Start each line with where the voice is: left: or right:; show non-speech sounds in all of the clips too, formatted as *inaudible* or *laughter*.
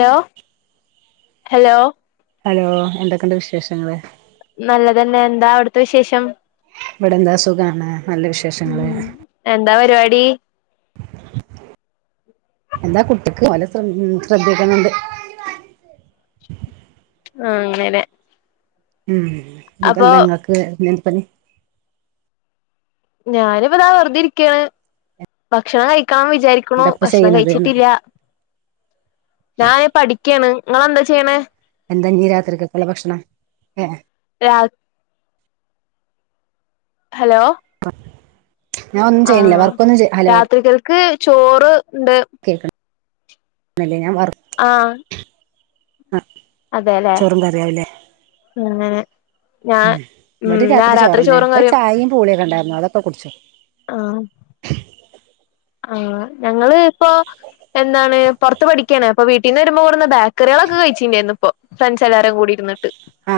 left: Hello hello
right: hello എന്തൊക്കെയുണ്ട് വിശേഷങ്ങള്
left: നല്ലതന്നെ എന്താ അവിടുത്തെ വിശേഷം
right: ഇവിടെന്താ സുഖാണ് നല്ല വിശേഷങ്ങള്
left: ഉം എന്താ പരിപാടി
right: എന്താ കുട്ടിക്ക് ഒലേ ശ്രദ്ധിക്കുന്നുണ്ട്
left: ആ അങ്ങനെല്ലേ
right: ഉം ഇന്നിട്ട്നിങ്ങക്ക് എന്ത് പണി
left: ഞാനിപ്പതാ വെറുതെ ഇരിക്കുകയാണ് ഭക്ഷണം കഴിക്കാ വിചാരിക്ക കണോ
right: എന്താപ്പ
left: ഭക്ഷണം
right: ചെയ്യണത്ന്ന്
left: കഴിച്ചിട്ടില്ല ഞാന് പഠിക്കാണ് നിങ്ങളെന്താ ചെയ്യണ്
right: എന്താ ഇഞ്ഞി രാത്രി ക്കുള ഭക്ഷണം ഏ
left: രാ ഹലോ
right: ഞൻ ഒന്നും ചെയ്യണില്ല
left: ആഹ്
right: വർക്കൊന്നും ഹലോ
left: രാത്രികൾക്ക് ചോറ് ഉണ്ട്
right: കേക്ക അന്നല്ല ഞാൻ വർ *unintelligible*
left: ആ
right: ആ
left: അതെല്ലേ
right: ചോറും കറിയാവുല്ലേ
left: പിന്നെ
right: ഉം ഇവിടെ രാത്രി ചോറിനെ
left: ചോറും
right: ഇപ്പൊ
left: കറിയും
right: ചായയും പൂളിയൊക്കെ ഉണ്ടായിരുന്നു അതൊക്കെ കുടിചു
left: ആഹ ആ ഞങ്ങള് ഇപ്പൊ എന്താണ് പൊറത്ത് പഠിക്കാണ് അപ്പ വീട്ടീന്ന് വയുമ്പോ കൂടു ബേക്കറികളക്കെ കഴിച്ചിുണ്ടായിരുന്നു ഇപ്പ ഫ്രണ്ട് എല്ലാരും കൂടിരുന്നട്ട്
right: ആ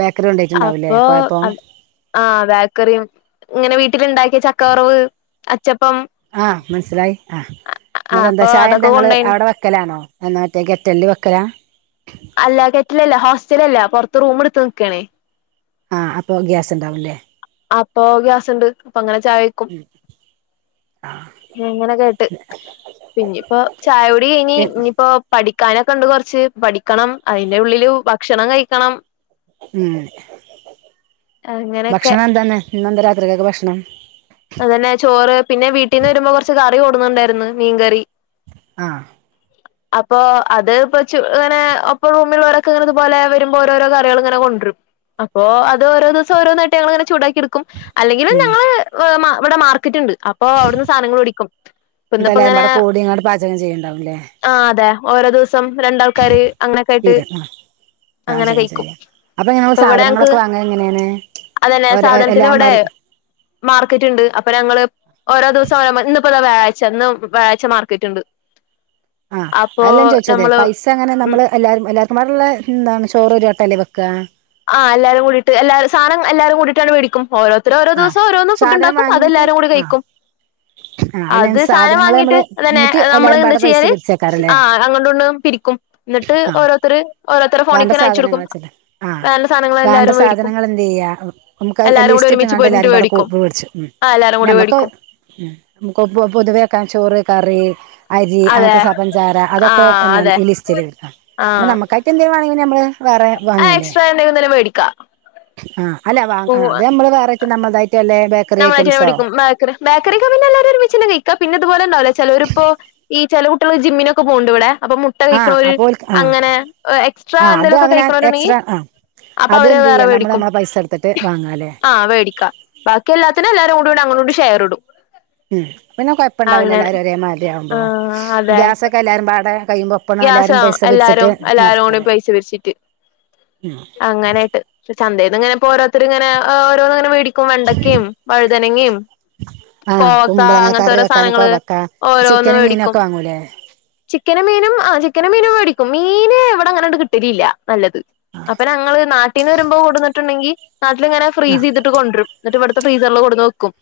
right: ബേക്കറി കെണ്ട
left: അപ്പൊ അ ആഹ് ബാക്കറിയും ഇങ്ങനെ വീട്ടിലുണ്ടാക്കിയ ചക്കവറവ് അച്ചപ്പം
right: ആഹ് മനസ്സിലായി ആ നിക്ക
left: ആഹ്
right: എന്താ
left: അപ്പൊ അതൊക്കെ
right: ചായന്തങ്ങള്ൾ
left: കൊണ്ടോയിന്
right: അവിടെ വെക്കലാണോ എന്നാ മറ്റേ ഗക്കറ്റലി വെക്കലാ
left: അല്ല കെറ്റലല്ല ഹോസ്റ്റല അല്ല പുറത്ത് റൂം എടുത്ത് നിക്ണേ
right: ആ അപ്പോ ഗ്യാസ് ഉണ്ടാവൂല്ലേ
left: അപ്പൊ ഗ്യാസുണ്ട് അപ്പൊ അങ്ങനെ ചായ
right: ആഹ
left: അങ്ങനെകേട്ട് പിന്നയിപ്പോ ചായുടി കഴിഞ്ഞ്
right: ഉം
left: ഇനിയിപ്പോ പഠിക്കാനൊക്കെ ഉണ്ട് കുറച്ച് പഠിക്കണം അതിന്റെ ഉള്ളില് ഭക്ഷണം കഴിക്കണം
right: ഉം
left: അങ്ങനെയൊക്കെ
right: ഭക്ഷണം എന്തന്നെ നിന്നെന്താ രാത്രിക്കൊക്കെ ഭക്ഷണം
left: അതന്നെ ചോറ് പിന്നെ വീട്ടീന്ന് വരുമ്പോ കുറച്ച് കറി കൊടുന്നുണ്ടായിരുന്നു മീൻകറി
right: ആ
left: *inaudible* അപ്പൊ അത് ഇപ്പൊ ഇങ്ങനെ ഒപ്പം റൂമിലുള്ളവരൊക്കെ ഇങ്ങനെ ഇതുപോലെ വരുമ്പം ഓരോരോ കറികള് ഇങ്ങനെ കൊണ്ടുവരും അപ്പൊ അത് ഓരോ ദിവസം ഓരോന്നായിട്ട് ഞ്ഞങ്ങള്ങ്ങനെ ചൂടാക്കി എടു ക്കും അല്ലെങ്കിലും
right: ഉം
left: ഞങ്ങള് ഇവ ഇവടെ മാർക്കറ്റ്ണ്ട് അപ്പൊ അവിടുന്ന് സാധനങ്ങള് വേടിക്കും ഇപ്പൊ
right: എന്നിട്ട് എല്ലാരും
left: ഇന്ന്പ്പങ്ങനെ
right: പാടെ കൂടി ഇങ്ങട് പാചകം ചെയ്യണ്ടാവുംല്ലേ
left: ആഹ് അതെ ഓരോ ദിവസം രണ്ടാൾക്കാര് അങ്ങനെക്കായിട്ട്
right: തീരെ ആഹ് ചെയ്യാം ചെയ്യാം അപ്പം ഞമ്മള്
left: ഇവിടെ ഞങ്ങക്ക്
right: സാധനങ്ങളൊക്കെ വാങ്ങല് എങ്ങനെയാണ്? ഓരോ എല്ലാം മ
left: മാർക്കറ്റ്ണ്ട് അപ്പൊ ഞങ്ങള് ഓരോ ദിവസം ഓരോ ഇന്ന്പ്പെതാ വ്യാഴായ്ച്ച ഇന്ന് വ്യാഴച്ച മാർക്കറ്റ്ണ്ട് അപ്പൊ നമ്മള്
right: പക്ഷേ എങ്ങനെ
left: ഉം
right: നമ്മള് എല്ലാരും എല്ലാർക്കും പാടെള്ള എന്താണ് ചോറ് ഒരുവട്ടല്ലേ വെക്ക?
left: ആഹ് എല്ലാരും കൂട്ടീട്ട് എല്ലാരു സാധനം എല്ലാരും കൂടിട്ടാണ്ട് മേടിക്കും ഓരോ ര്ത്തര് ഓരോ
right: ആഹ്
left: ദിവസം ഓരോന്ന്
right: സാധനം
left: ഫു്ഡ്ണ്ടാക്കും
right: വാങ്ങീട്ട്
left: അതെല്ലാരും കൂടി
right: ആഹ്
left: കഴിക്കും
right: ആഹ് അല്ല
left: അത് സാധനം
right: സാധനങ്ങള്
left: വാങ്ങിയിട്ട്
right: നമ്മള്
left: അതന്നെ
right: എന്നിട്ട്
left: നമ്മള്
right: എല്ലാരും
left: എന്താ
right: പാടെ പൈസ
left: ചെയ്യല്
right: പിരിച്ചേക്കാരല്ലേ
left: ആഹ് അങ്ങോട്ടും ഇങ്ങട്ടെക്കെ പിരിക്കും ഇന്നെട്ട്
right: ആഹ്
left: ഓരോത്തര് ഓരോത്തരെ
right: വേണ്ട
left: ഫോണിക്കാണ്ട് അയച്ചൊടുക്കും
right: സാധനങ്ങൾ വെച്ചിട്ട് ആ
left: വേണ്ട സാധനങ്ങള്
right: വേണ്ട
left: എല്ലാരും വേടിക്കും
right: സാധനങ്ങൾ എന്ത് ചെയ്യാ നമുക്ക്
left: എല്ലാരും കൂടെ
right: ലിസ്റ്റ്
left: ഒരുമിച്ച്
right: ഇട്ട്ങ്ങാണ്ട്
left: പോയിട്ട്
right: എല്ലാരും പാടെ
left: വേടിക്കും
right: മേടിച്ചു ഉം
left: ആഹ് എല്ലാരും
right: പിന്നെ
left: കൂടി
right: നമ്മക്ക്
left: വേടിക്കും
right: ഉം നമുക്ക് പൊതുവെ വെക്കാൻ ചോറ് കറി അരി,
left: അതെ
right: അങ്ങനത്തെ സാധ പഞ്ചാര അതൊക്കെ
left: ആഹ്
right: എന്താണ്
left: അതെ
right: ഈ ലിസ്റ്റില്ട്ക്ക പിന്നെ
left: ആഹ്
right: നമ്മക്കായിട്ട് എന്തേലും വാങ്ങണങ്കി നമ്മള് വേറെ വാങ്ങാലേ?
left: *unintelligible* വേടിക്ക,
right: ആഹ് അല്ല വ അത് നമ്മള് വേറായിട്ട് നമ്മൾതായിട്ട് എല്ലേ ബേ
left: നമ്മളായിട്ടന്നെ വേടിക്കും ബേക്കറി ബേക്കറിയൊക്ക പിന്നെ എല്ലാരും ഒരുമിച്ചന്നെ കഴിക്ക പിന്നെ പോലെ ഇണ്ടാവൂല്ലേ? ചെലോരിപ്പോ ഈ ചെല കുട്ടികള് ജിമ്മിനൊക്കെ പോണ് ണ്ട് ഇവടെ അപ്പൊ മു മുട്ട
right: ആ
left: കഴിക്ക്ണോല്
right: അപ്പോൾ ആ
left: അങ്ങനെ എക്സ്ട്രാ
right: ആ അത്
left: എന്തേലൊക്കെ
right: അവന
left: കഴിക്ക്ണോര് ഇണ്ടെങ്കീ
right: എക്സ്ട്രാ ആ
left: അപ്പൊ അവര് അത്
right: എന്ത്
left: വേറെ
right: ചെയ്യാ നമ്മള്
left: വേടിക്കും
right: നമ്മളെ പൈസ എടുത്തിട്ട് വാങ്ങാല്ലേ
left: ആഹ് വേടിക്കും, ബാക്കിയെല്ലത്തിനും എല്ലാരും. കൂടി അങ്ങോട്ടിങ്ങോട്ടും ഷെയറിടും,
right: ഉം അപ്പൊ പിന്നെ കൊഴപ്പം ഇണ്ടാവൂല്ല എല്ലാരും ഒരേ മാതിരിയാവുമ്പം
left: ആഹ്
right: ഗ്യാസൊക്കെ എല്ലാരുംപാടെ കഴിയുമ്പോ ഒപ്പണ്
left: ഗ്യാസോ
right: എല്ലാരും
left: ആ
right: പൈസ പിരിച്ചിട്ട്
left: എല്ലാരും എല്ലാരും കൂടി
right: നടത്തല്
left: പൈസ പിരിച്ചിട്ട്,
right: ഉം
left: അങ്ങനായിട്ട് പക്ഷേ ചന്തേന്ന്ങ്ങെനെ ഇപ്പോ ഓരോത്തര് ഇങ്ങനെ. ഓരോന്ന്ങ്ങനെ മേടിക്കു- ക്കും വെണ്ടക്കിം, വഴുതനങ്ങിം
right: ആഹ്
left: കോവക്ക,
right: കുമ്പളങ്ങ
left: അങ്ങനത്തെ
right: കറി
left: ഓരോ
right: വെക്കാനൊക്കെ
left: സാധനങ്ങള്
right: വെക്കാ
left: ഓരോന്ന്
right: ചിക്കനും
left: മേടിക്കും,
right: മീനൊക്കെ വാങ്ങൂലേ
left: ചിക്കനും മീനും ആഹ് ചിക്കനും മീനും മേടിക്കും മീന് എവിടെ അങ്ങനാട്ട് കിട്ടലില്ല, നല്ലത് അപ്പൊ ഞങ്ങള് നാട്ടീന്ന് വരുമ്പോ കൊട്ന്നിട്ട്ണ്ടെങ്കി നാട്ടില്ങ്ങനെ ഫ്രീസ്
right: ആഹ്
left: ചെയ്തിട്ട ട്ട് കൊണ്ടരും എന്നിട്ട് ഇവട്ത്തെ ഫ്രീസറില് കൊടുന്ന്‌ വെക്കും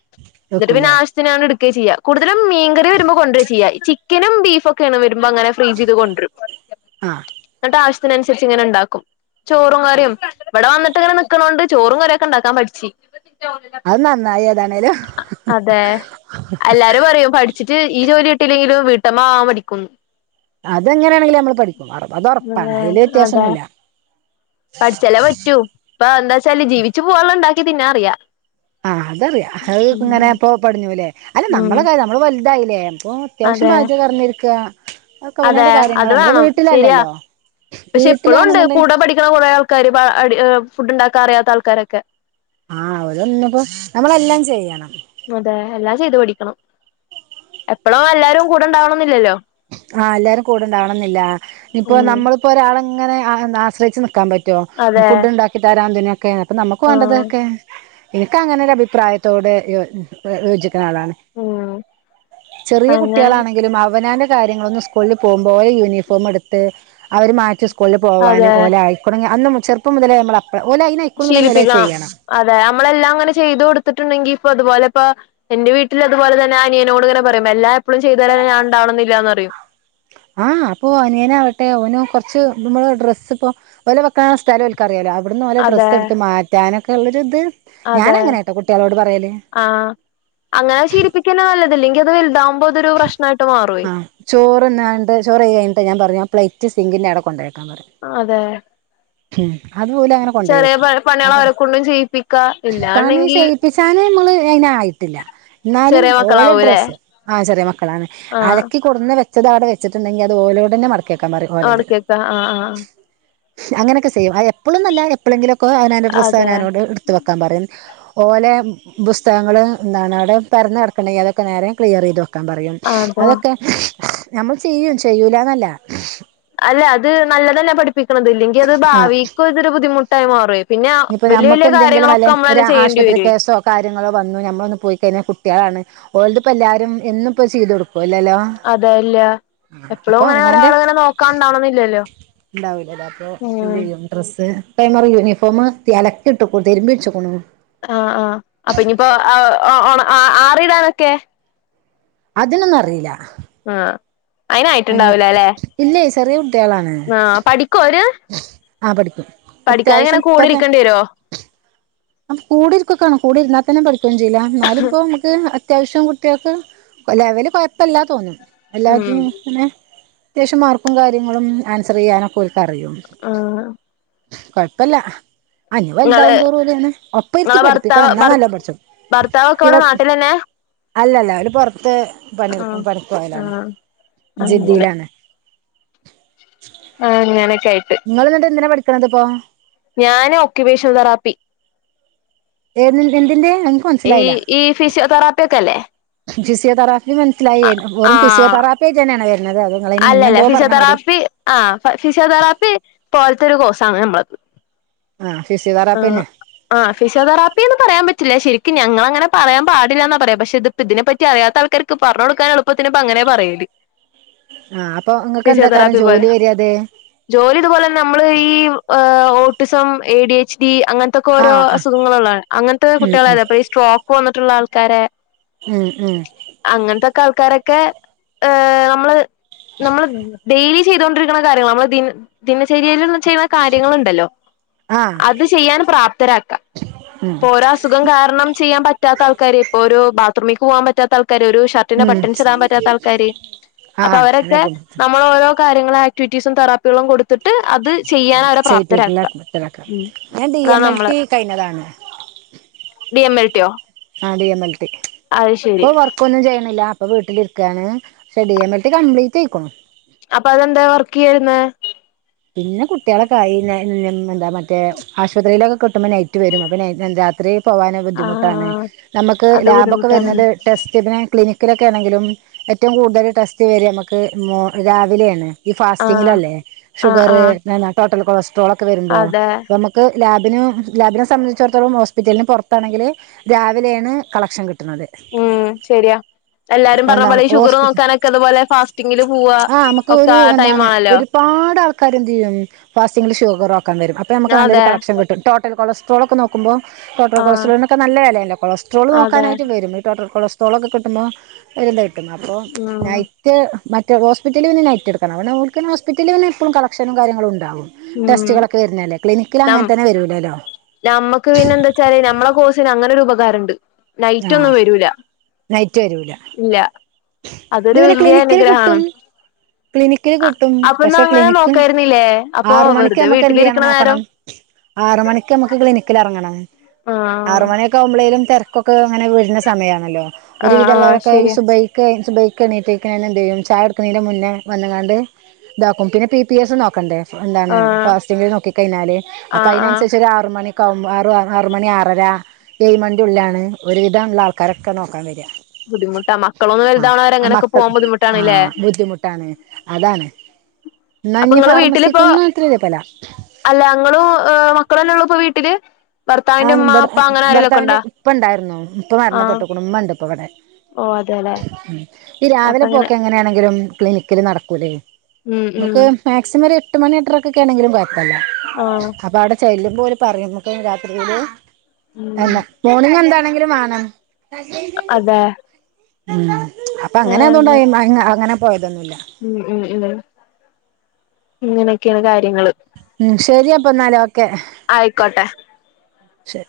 left: എന്നിട്ട് പിന്നെ
right: വെക്കൂല്ലേ
left: ആവിശ്യ ത്തിനാണ്ട് എടുക്ക ചെയ്യ കൂടുതലും മീൻകറി വരുമ്പോ കൊണ്ടുവര ചെയ്യ ചിക്കനും, ബീഫൊക്കെ, യാണ് വരുമ്പോ അങ്ങനെ ഫ്രീസ് ചെയ്ത് കൊണ്ട് വരും
right: ആഹ്
left: എന്നിട്ട് ആവശ്യത്തിനനുസരിച്ച് ഇങ്ങനെ ഇണ്ടാക്കും, ചോറും, കറിയും ഇവിടെ വന്നിട്ട്ങ്ങനെ നിക്ക്ണോണ്ട് ചോറും കാറിയൊക്കെ ഇണ്ടാക്കാൻ പഠിച്ച്
right: അത് നന്നായി ഏതാണേലും
left: അതെ, എല്ലാരും പറയും പഠിച്ചിട്ട് ഈ ജോലി കിട്ടിയില്ലെങ്കിലും വീട്ടമ്മ ആവാൻ പഠിക്കുന്ന്,
right: അത് എങ്ങനെയാണെങ്കിലും നമ്മള് പഠിക്കും അത് ഒറപ്പാണ് അയില് വ്യത്യാസൊന്നുല്ല,
left: പഠിച്ചല്ലെ പറ്റൂ ഇപ്പ എന്താച്ചാല് ജീവിച്ചു പോകാള്ളെ ഇണ്ടാക്കി തിന്നാ അറിയാം,
right: ആഹ് അതറിയാം അത് ഇങ്ങനെ ഇപ്പൊ പടിഞ്ഞുല്ലേ? അല്ല നമ്മള കാര്യം നമ്മള് വലുതായില്ലേ അപ്പൊ അത്യാവിശ്യം
left: അതെ
right: പാചകറിഞ്ഞിരിക്ക,
left: അതെ അത് വേണം ശരിയാ പക്ഷെ ഇപ്പളുംണ്ട്
right: വീട്ടിലാണെന്നുണ്ടെങ്കി
left: കൂടെ പഠിക്ക ക്ക്ണ കൊറേ ആൾക്കാര് ഫുഡ് ഇണ്ടാക്കാൻ അറിയാത്ത ആൾക്കാരൊക്കെ,
right: ആഹ് ഓലന്ന്പ്പോ നമ്മളെല്ലാം ചെയ്യണം.
left: അതെ എല്ലാം ചെയ്തു പഠിക്കണം എപ്പളും എല്ലാരും കൂടെണ്ടാവണംന്നില്ലല്ലോ.
right: ആഹ് എല്ലാരും കൂടെണ്ടാവണംന്നില്ല ഇപ്പോ
left: ഉം
right: ന്നമ്മള്പ്പോ ഒരാളങ്ങനെ ആഹ് ന്താ ആശ്രയിച്ച് ന്ന്ക്കാം പ റ്റോ
left: അതെ
right: ഫുഡ് ണ്ടാക്കി തരാന്തിനൊക്കെ അപ്പൊ ന്നമ്മക്ക്
left: ആഹ്
right: വാണ്ടതൊക്കെ ഇനിക്ക് അങ്ങനെ ഒരഅഭിപ്രായത്തോടെ യോ യോജിക്ക്ണ ആളാണ്.
left: ഉം
right: ചെറിയേ
left: അങ്ങനെ
right: കുട്ട്യാളാണെങ്കിലും അവനാന്റെ കാര്യങ്ങളൊന്നും സ്കൂൾല് പോവുംമ്പോ ഓലെ യൂണിഫോമട്ത്ത് അവര് മാറ്റി സ്കൂൾല് പോവാന്
left: അതെ
right: ഓലെ ആയ് തൊടങ്ങി അന്ന് മു ചെർപ്പ മുതലെ മ്മള അപ്പ ഓലയ്നയ്ക്ക്ണുന്നുണ്ടെങ്കി ഓലത് ‌
left: ശീലിപ്പിക്കണം
right: ചെയ്യണം.
left: അതെ അമ്മളെല്ലാം അങ്ങനെ ചെയ്ത് കൊടുത്ത്ട്ട്ണ്ടെങ്കി ഇപ്പൊ ഇത്പോലെ പ്പൊ എന്റെ വീട്ടില് അത്പോലെ തന്നെ അനിയനോട്ങ്ങനെ പറയും എല്ലാ എപ്പളും ചെയ്തരാ ഞാണ്ടാവണന്നില്ലാന്ന്റയും.
right: ആഹ് അപ്പൊ അനിയനാവട്ടെ ഓനും കൊർച്ച് ന്നമ്മള് ഡ്രസ്സ്പ്പോ ഓലെ വെക്കാ സ്ഥലോൽ ക്കറിയാലോ അവ്ട്ന്ന് ഓലെ
left: അതെ
right: ഡ്രസ്സ് എടുത്ത് മാറ്റാനൊക്കള്ളൊരുത് ഞാന
left: അതെ
right: അങ്ങനേട്ടോ കുട്ട്യാളോട് പറയല്.
left: ആഹ് അങ്ങനെ ശീലിപ്പിക്കന്നേ നല്ലത് ഇല്ലെങ്കി അത് വൽതാവുമ്പോ അതൊരു പ്രശ് നായിട്ട് മാറും.
right: ചോറ്ന്ന്ങ്ങാണ്ട് ചോറ് വെയി കയ്ഞ്ട്ട് ഞാം പർഞ്ഞു ആ പ്ലേറ്റ് സിംഗിന്റെ അവടേ കൊണ്ടോയെക്കാം പറയാ.
left: അതെ.
right: ഉം അത് ഓലങ്ങനെ കൊണ്ടോയ്
left: ചെറിയ പ
right: വെക്കും
left: പണികൾ
right: അപ്പൊ
left: അവരെ കൊണ്ടും ചെയ്യിപ്പിക്കാ
right: പണി
left: ഇല്ലാണ്ടെങ്കി
right: സേയ് യിച്ചാന് ഞമ്മള് അയ്നായ്ട്ടില്ല. ന്നാലും
left: ചെറിയ
right: ഓലെ
left: മക്കളാവൂലേ
right: ഡ്രസ്സ് ആഹ് ചെറിയ മക്കളാണ്
left: ആഹ്
right: അലക്കി കൊട്ന്ന് വെച്ചതവടെ വെച്ച്ട്ട്ണ്ടെങ്കി അത് ഓലോടന്നെ മടക്കിക്കാം പറയും ഓലത്.
left: ആഹ് ആഹ് ആഹ്.
right: അങ്ങനക്കസേയ്യും അത് എപ്പോളുംന്നല്ല എപ്പളെങ്കിലൊക്കെ അവനാന്റെ ഡ്രസ്സ്
left: അതെ
right: അവനാനോട് ഇട്ത്ത് വെക്കാം പറയും. ഓലെ പുസ്തകങ്ങള് ന്താണ് അവടെ പരന്നടക്ക്ണ്ടേൻങ്കി അതൊക്ക നേരെ ക്ലിയറീത് വെ ക്കാം പറയും,
left: അതെ
right: അതൊക്കെ നമ്മള് ചിയ്യും ചെയ്യൂലാന്നല്ല
left: അല്ല അത് നല്ലതന്നെ പഠിപ്പിക്ക്ണത് ഇല്ലെങ്കി അത്
right: ആ
left: ഭാവീക്കും ഇതൊരു ബുദ്ധിമുട്ടായ് മാറുയ്. പിന്നെ
right: ഇനിയിപ്പോൾ
left: വെല്ല്യ
right: നമുക്ക്
left: വെല്ല്യ
right: എന്തെങ്കിലും വല്ല ഒരു
left: കാര്യങ്ങളൊക്കമ്മളന്നെ ചെയ്യേണ്ടി
right: ആശുപത്രി
left: വരുയ്.
right: കേസോ കാര്യങ്ങളോ വന്നു ഞമ്മളൊന്ന് പോയ്കയ്ഞ്ഞാ കുട്ട്യാളാണ് ഓൽത്പ്പൊ എല്ലാരും എന്നുപ്പോ ച്ചീതൊട്ക്കോ ഇല്ലല്ലോ?
left: അതേ ഇല്ല്യാ. എപ്പളും ങ്ങനെ ഒരാള്ങ്ങനെ നോക്കാണ്ടാവണന്നില്ലല്ലോ
right: ഉണ്ടാവില്ലല്ലോ അപ്പോൾ എന്ത്
left: ഉം.
right: ചെയ്യും ഡ്രസ്സ് *unintelligible* യൂണിഫോമ് തി അലക്കിട്ട്ക്കുണ് തിരുമ്പിച്ച്ക്ക്ണു.
left: ആഹ് ആഹ് അപ്പൊ ഇഞിപ്പോ *unintelligible* ഒണ ആ ആറിടാനൊക്കെ?
right: അതിനൊന്നും അറീലാ.
left: ആഹ് അയ്നായിട്ട്ണ്ടാവുലലേ
right: ഇല്ലേ
left: ആഹ് പഠിക്കോ അവര്?
right: ആഹ് പഠിക്കും
left: കൂടെ
right: അത്യാവശ്യംപ്പക്കേ
left: ഇരിക്കേണ്ടി വരുവോ
right: കൂടി ഇരിക്കക്കാണം കൂടേ ഇര്ന്നാ തന്നേ പഠിക്കോന്നും ചെയ്യൂലാ ന്നാലുംപ്പൊ മ്മ ക്ക് അത്യാവശ്യം കുട്ട്യാക്ക് ലെവല് കൊയപ്പല്ലാ തോന്നും.
left: ഉം
right: എല്ലാത്തിനും ഇങ്ങനെ അത്യാവശ്യം മാർക്കും കാര്യങ്ങളും ആൻസറിയ്യാനൊക്ക ഓൽ കറിയും,
left: ആഹ്
right: കൊഴ്പ്പല്ല ആ ഞി
left: ഇങ്ങള്
right: വൽതാവും തോറും ഓല്ങ്ങനെ ഒപ്പര്ത്തി
left: ഇങ്ങളെ ഭർത്താവ്
right: പഠിപ്പിക്കണം ന്നാ
left: ഭർ
right: ന്നല്ലംപഠ്ച്ചും
left: ഭർത്താവൊക്കെ ഇവിടെ
right: ഇവട്
left: നാട്ടിൽ തന്നെ
right: അല്ലല്ല ഓല് പോറത്ത്
left: ആഹ്
right: പണിട്ക്കും പണിക്കോയതാണ്
left: ആഹ് അങ്ങനെ
right: ജിദ്ദീലാണ്.
left: ആഹ് അങ്ങനേക്കായ്ട്ട്.
right: ങ്ങള്ന്ന്ട്ട് എന്തിനാ പഠിക്കണത്പ്പോ?
left: ഞാന് ഒക്യുപേഷൻതെറാപ്പി.
right: ഏതിൻ എന്തിന്റെ?
left: ഈ
right: മൻസിലായിലാ
left: ഈ ഫിസിയോതെറാപ്പി ഒക്കെ അല്ലേ
right: ഫിസിയതെറാപ്പി മൻസ്സിലായി വെറും
left: ആഹ്
right: ഫിസിയതെറാ പ്പേഇജ്ജ്‌‌ന്നേണോ വര്ണത്? അതോ
left: അല്ലല്ല ഫിസിയോതെറാപ്പി ആ ഫിസിയോതെറാപ്പി പോലത്തെ ഒരു കോഴ്സആണ് നമ്മളത്
right: ആഹ് ഫിസിയോതരാപ്പി
left: ആഹ്
right: തന്നെ
left: ആഹ് ഫിസിയൊതെറാപ്പിന്ന് പറയാൻ പറ്റില്ല ശരിക്കും ഞങ്ങൾങ്ങനെ പറയാൻ പാടില്ലാന്നാ പറയാ പക്ഷെ ഇത് ഇതിനെപ്പറ്റി അറിയാത്ത ആൾക്കർക്ക് പറഞ് കൊട്ക്കാൻ എളുത്തിപ്പ അങ്ങനെ പറയല്
right: ആഹ് അപ്പൊ ങ്ങക്ക് എന്താകരം
left: ഫിസിയോതെറാപ്പി പോലെ
right: ജോലി വര്ത്
left: ജോലി ഇതുപോലെന്നെ നമ്മള് ഈ autism, A D H D അങ്ങൻ ത്തൊക്കെ ഒരോ
right: ആഹ് ആഹ്
left: അസുഖങ്ങള് ള്ളാണ് അങ്ങനത്തെ
right: ഉം
left: കുട്ട്യാളാണ് അപ്പൊ ഈ സ്ട്രോക്ക് വന്നിട്ടുള്ളാൾക്കാരെ
right: ഉം ഉം
left: അങ്ങനത്തോക്കെ ആൾക്കാരൊക്കെ ഹ് നമ്മള് നമ്മൾ ഡെയിലി ചെയ്തൊണ്ടിരിക്കുന്ന കാര്യങ്ങൾ നമ്മൾ ദിന ദിനചര്യൽല് ചെയ്യുന്ന കാര്യങ്ങളുണ്ടല്ലോ
right: ആഹ്
left: അത് ചെയ്യാൻ പ്രാപ്തരാക്കാ
right: ഉം
left: പോരാ അസുഖം കാരണം ചെയ്യാൻ പറ്റാത്ത ആൾക്കാര് ഇപ്പോ ഒരു ബാത്റൂമിൽക്ക്‌ പാകാൻ പറ്റാത്തആൾക്കാര് ഒരു ഷ ർട്ട്
right: ഉം
left: ബട്ടൻസ്ഇടാൻ പറ്റാത്ത ആൾക്കാര് അപ്പൊ
right: ആഹ് അങ്ങനെ
left: അവരൊക്കെ നമ്മളോരോ കാര്യങ്ങള് ആക്ടിവിറ്റീസും തറ പ്പികളും കൊടുത്തിട്ട് അത് ചെയ്യാൻ അവരെ
right: ചെയ്യിപ്പിക്കില്ല
left: പ്രാപ്തരാക്കാ ഉം അതാനമ്മള്
right: കയ്ഞ്ഞതാണ്
left: ഡി എം എൽ ടി ഓ
right: ആഹ് ഡി എം എൽ ടി ഇപ്പ വർ ക്കോന്നും ചെയണില്ല ഇപ്പൊ വീട്ടിലിരിക്കാണ് ശേ T M L T complete ആയ്ക്കുണു
left: അപ്പൊ അതെന്താ വർക്ക്യ്യാതിരുന്നേ
right: പിന്നെ കുട്ട്യാളൊക്കൊഅയീലെ മ് മ് എന്താ മറ്റേ ആശുപത്രിയിലൊക്കെ കിട്ടുമ്പോ നൈറ്റ് വരും അപ്പൊ രാത്രി പോവാന്
left: ആ
right: ബുദ്ധിമുട്ടാണ് നമുക്ക്
left: അത്
right: ലാബൊക്കെ
left: ബുദ്ധിമുട്ടാണ്
right: വരുന്നത് ടെസ്റ്റ് തിന് ക്ലിനിക്കിലൊക്കെണെങ്കിലും ഏറ്റവും കൂടുതൽ ടെസ്റ്റ് വര നമുക്ക് രാവിലെയാണ് ഈ
left: ആ
right: ഫാസ്റ്റിങ്ങിലല്ലേ
left: ആ
right: ഷുഗർ
left: ആ
right: പിന്ന ടോട്ടൽ കൊളസ്ട്രോളോക്കെ വരുമ്പോ
left: അതെ
right: നമുക്ക് ക്ക് ലാബിന് ലാബിനെ സംബന്ധിച്ചടത്തോളം ഹോസ്പിറ്റലിന് പുറത്താണെങ്കില് രാവിലേണ് കളക്ഷൻ കിട്ട്ണത്
left: ഉം ശെരിയാ എല്ലാരും പറഞ്ഞ
right: എന്താണ്
left: പോലെ ഈ ഷുഗർ
right: ഹോസ്പിറ്റൽ
left: നോക്കാനൊക്കെ അതുപോലെ ഫാസ്റ്റിങ്ങില് പോവ
right: ആ
left: ഒക്കെ ആ ടൈം ആണല്ലോ
right: കരുതിയും ഫാസ്റ്റിങ്ങിൽ ഷുഗർ നോക്കാൻ വരും അപ്പോ നമുക്ക് നല്ലൊരു
left: അതെ
right: കളക്ഷൻ കിട്ടും ടോട്ടൽ കൊളസ് സ്ട്രോൾ ഒക്കെ നോക്കുമ്പോ ടോട്ടൽ
left: ആ
right: കൊള്ട്രോളിനൊക്കെ നല്ല വിലയല്ലേ കൊളസ്ട്രൾ
left: അതെ
right: നോക്കാനായിട്ട് വരും സ്ട്രോൾ ഒക്കെ കിട്ടുമ്പോ അയിൽ അല്ലെ കിട്ടും അപ്പോൾ
left: ഉം
right: നൈ റ്റ് മറ്റേ ഹോസ്പിറ്റിൽ പിന്നെ നൈറ്റ്‌ എടുക്കണം അവിടെ ഓൽക്ക് പിന്നെ ഹോസ്പറ്റലിൽ പിന്നെപ്പോഴും കളക്ഷനും കാര്യങ്ങളും ഉണ്ടാവും
left: ഉം
right: ടെസ്റ്റുകളൊക്കെ വരുന്നല്ലേ ക്ലിനിക്കിൽ അങ്ങനെ തന്നെ വരൂല്ലല്ലോ
left: നമ്മുക്ക് പിന്നെ എന്താ വെച്ചാല് നമ്മളെ കോഴസിന് അങ്ങനെ ഒരു ഉപകാരം ഉണ്ട്
right: ആ
left: നൈറ്റ് ഒന്നും വരൂല
right: നൈറ്റ് വരൂല
left: ഇല്ല
right: ഇത്
left: അതൊരു
right: പിന്നെ
left: വല്യ
right: ക്ലിനിക്കില്
left: അനുഗ്രഹാണ്
right: കിട്ടും ക്ലിനിക്കില് കിട്ടും
left: അപ്പൊ ന്നാ
right: പക്ഷെ
left: അങ്ങനെ
right: ക്ലിനിക്ക്
left: നോക്കായിരുന്നില്ലേ അപ്പൊ
right: ആറ് മണിക്ക്
left: വെറുതെ
right: നമ്മുക്ക് എന്ത് ചെയ്യണം
left: വീട്ടിലിരിക്കണ
right: നോക്കണം
left: നേരം
right: ആറ് മണിക്ക് നമുക്ക് ക്ലിനിക്കിൽ ഇറങ്ങണം
left: ആ
right: ആറ് മണി ക്കാവുമ്പളെല്ലും തിരക്കൊക്കെ അങ്ങനെ വരുന്ന സമയാണല്ലോ
left: ആഹ്
right: ഒരുവിധം
left: ആഹ്
right: ഉള്ളവരൊക്കെ ഈ
left: ശരിയാ
right: സുബൈക്ക് സുബൈ ക്ക് എണീപ്പിക്കനെ എന്ത്യ്യും ചായകൊടുക്നെന് മുന്നേ വന്ന്ങ്ങാണ്ട് ഇത്രക്കും പിന്നെ പി പി എസ് നോക്കണ്ടേ എന്താണ്
left: ആഹ്
right: ഫാസ്റ്റിങ്ങ്ന് നോക്കി കഴിഞ്ഞാല് അപ്പൊ
left: ആഹ് ആഹ്
right: അതിനനുസരിച്ച് ഒരു ആറു മണി ക്കാവുമ്പോ ആറ് ആറ് മണി ആറര ഏഴ് മണിന്റെ ഉള്ളിലാണ് ഒരുവിധള്ള ആൾക്കാരൊക്കെ നോക്കാൻ വരിക.
left: ബുദ്ധിമുട്ടാ മക്കളൊന്നു വലുതാവ്ണെ വരെ
right: ആ മക്കൾ ആഹ് ബുദ്ധിമുട്ടാണ് അതാണ്
left: അപ്പൊ
right: എന്നാഞ്ഞ്
left: ഇങ്ങള് വീട്ടിലിപ്പോ
right: ഫാർമസിക്കൊന്നും ഇത്ര' ' *unintelligible*
left: അല്ല ഇങ്ങളും മക്കളും തന്നെ ഒള്ളൂ ഇപ്പൊ വീട്ടില്
right: ആഹ
left: ഭർത്താവിന്റെ ഉമ്മ ഉപ്പ
right: ഇബട്ന്ന്
left: അങ്ങനെ ആരെലൊക്കെ
right: ഭർത്താവിന്റെ
left: ഉണ്ടോ
right: ഉപ്പ ഉണ്ടായിരുന്നു ഉപ്പ
left: ആഹ്
right: മരണപ്പെട്ട്ക്ക്ണു ഉമ്മ ഇണ്ട് ഇപ്പ ഇവിടെ
left: ഓ അതെലെ
right: ഉ ഈ രാവിലെ പോക്കെ എങ്ങനെയാണെങ്കിലും ക്ലിനിക് ക്കിൽ നടക്കൂല്ലേ
left: ഉം ഉം
right: നമുക്ക് മാക്സിമം ഒരു എട്ട് മണി എട്ടരക്കൊക്കെ ആണെങ്കിലും കൊഴ ല്ല
left: ആഹ്
right: അപ്പൊ അവിടെ ചെല്ലുമ്പോ ഓല് പറഞ്ഞിരുന്നു ഇമ്മക്ക് രാത്രിയില്
left: ഉം
right: അല്ല മോർണിംഗ് എന്താണെങ്കിലും വാണം
left: അതെ
right: ഉം അപ്പൊ അങ്ങനെ ആയതോണ്ട്
left: ഏഹ്
right: അങ്ങനെ പോയത് അറിഞ്ഞില്ല
left: ഉം ഉം ഉ ഇങ്ങനെയൊക്കെയാണ് കാര്യങ്ങള്
right: ഉം ശെരിയപ്പൊ എന്നാലേ ഓക്കെ
left: ആയിക്കോട്ടെ
right: ശരി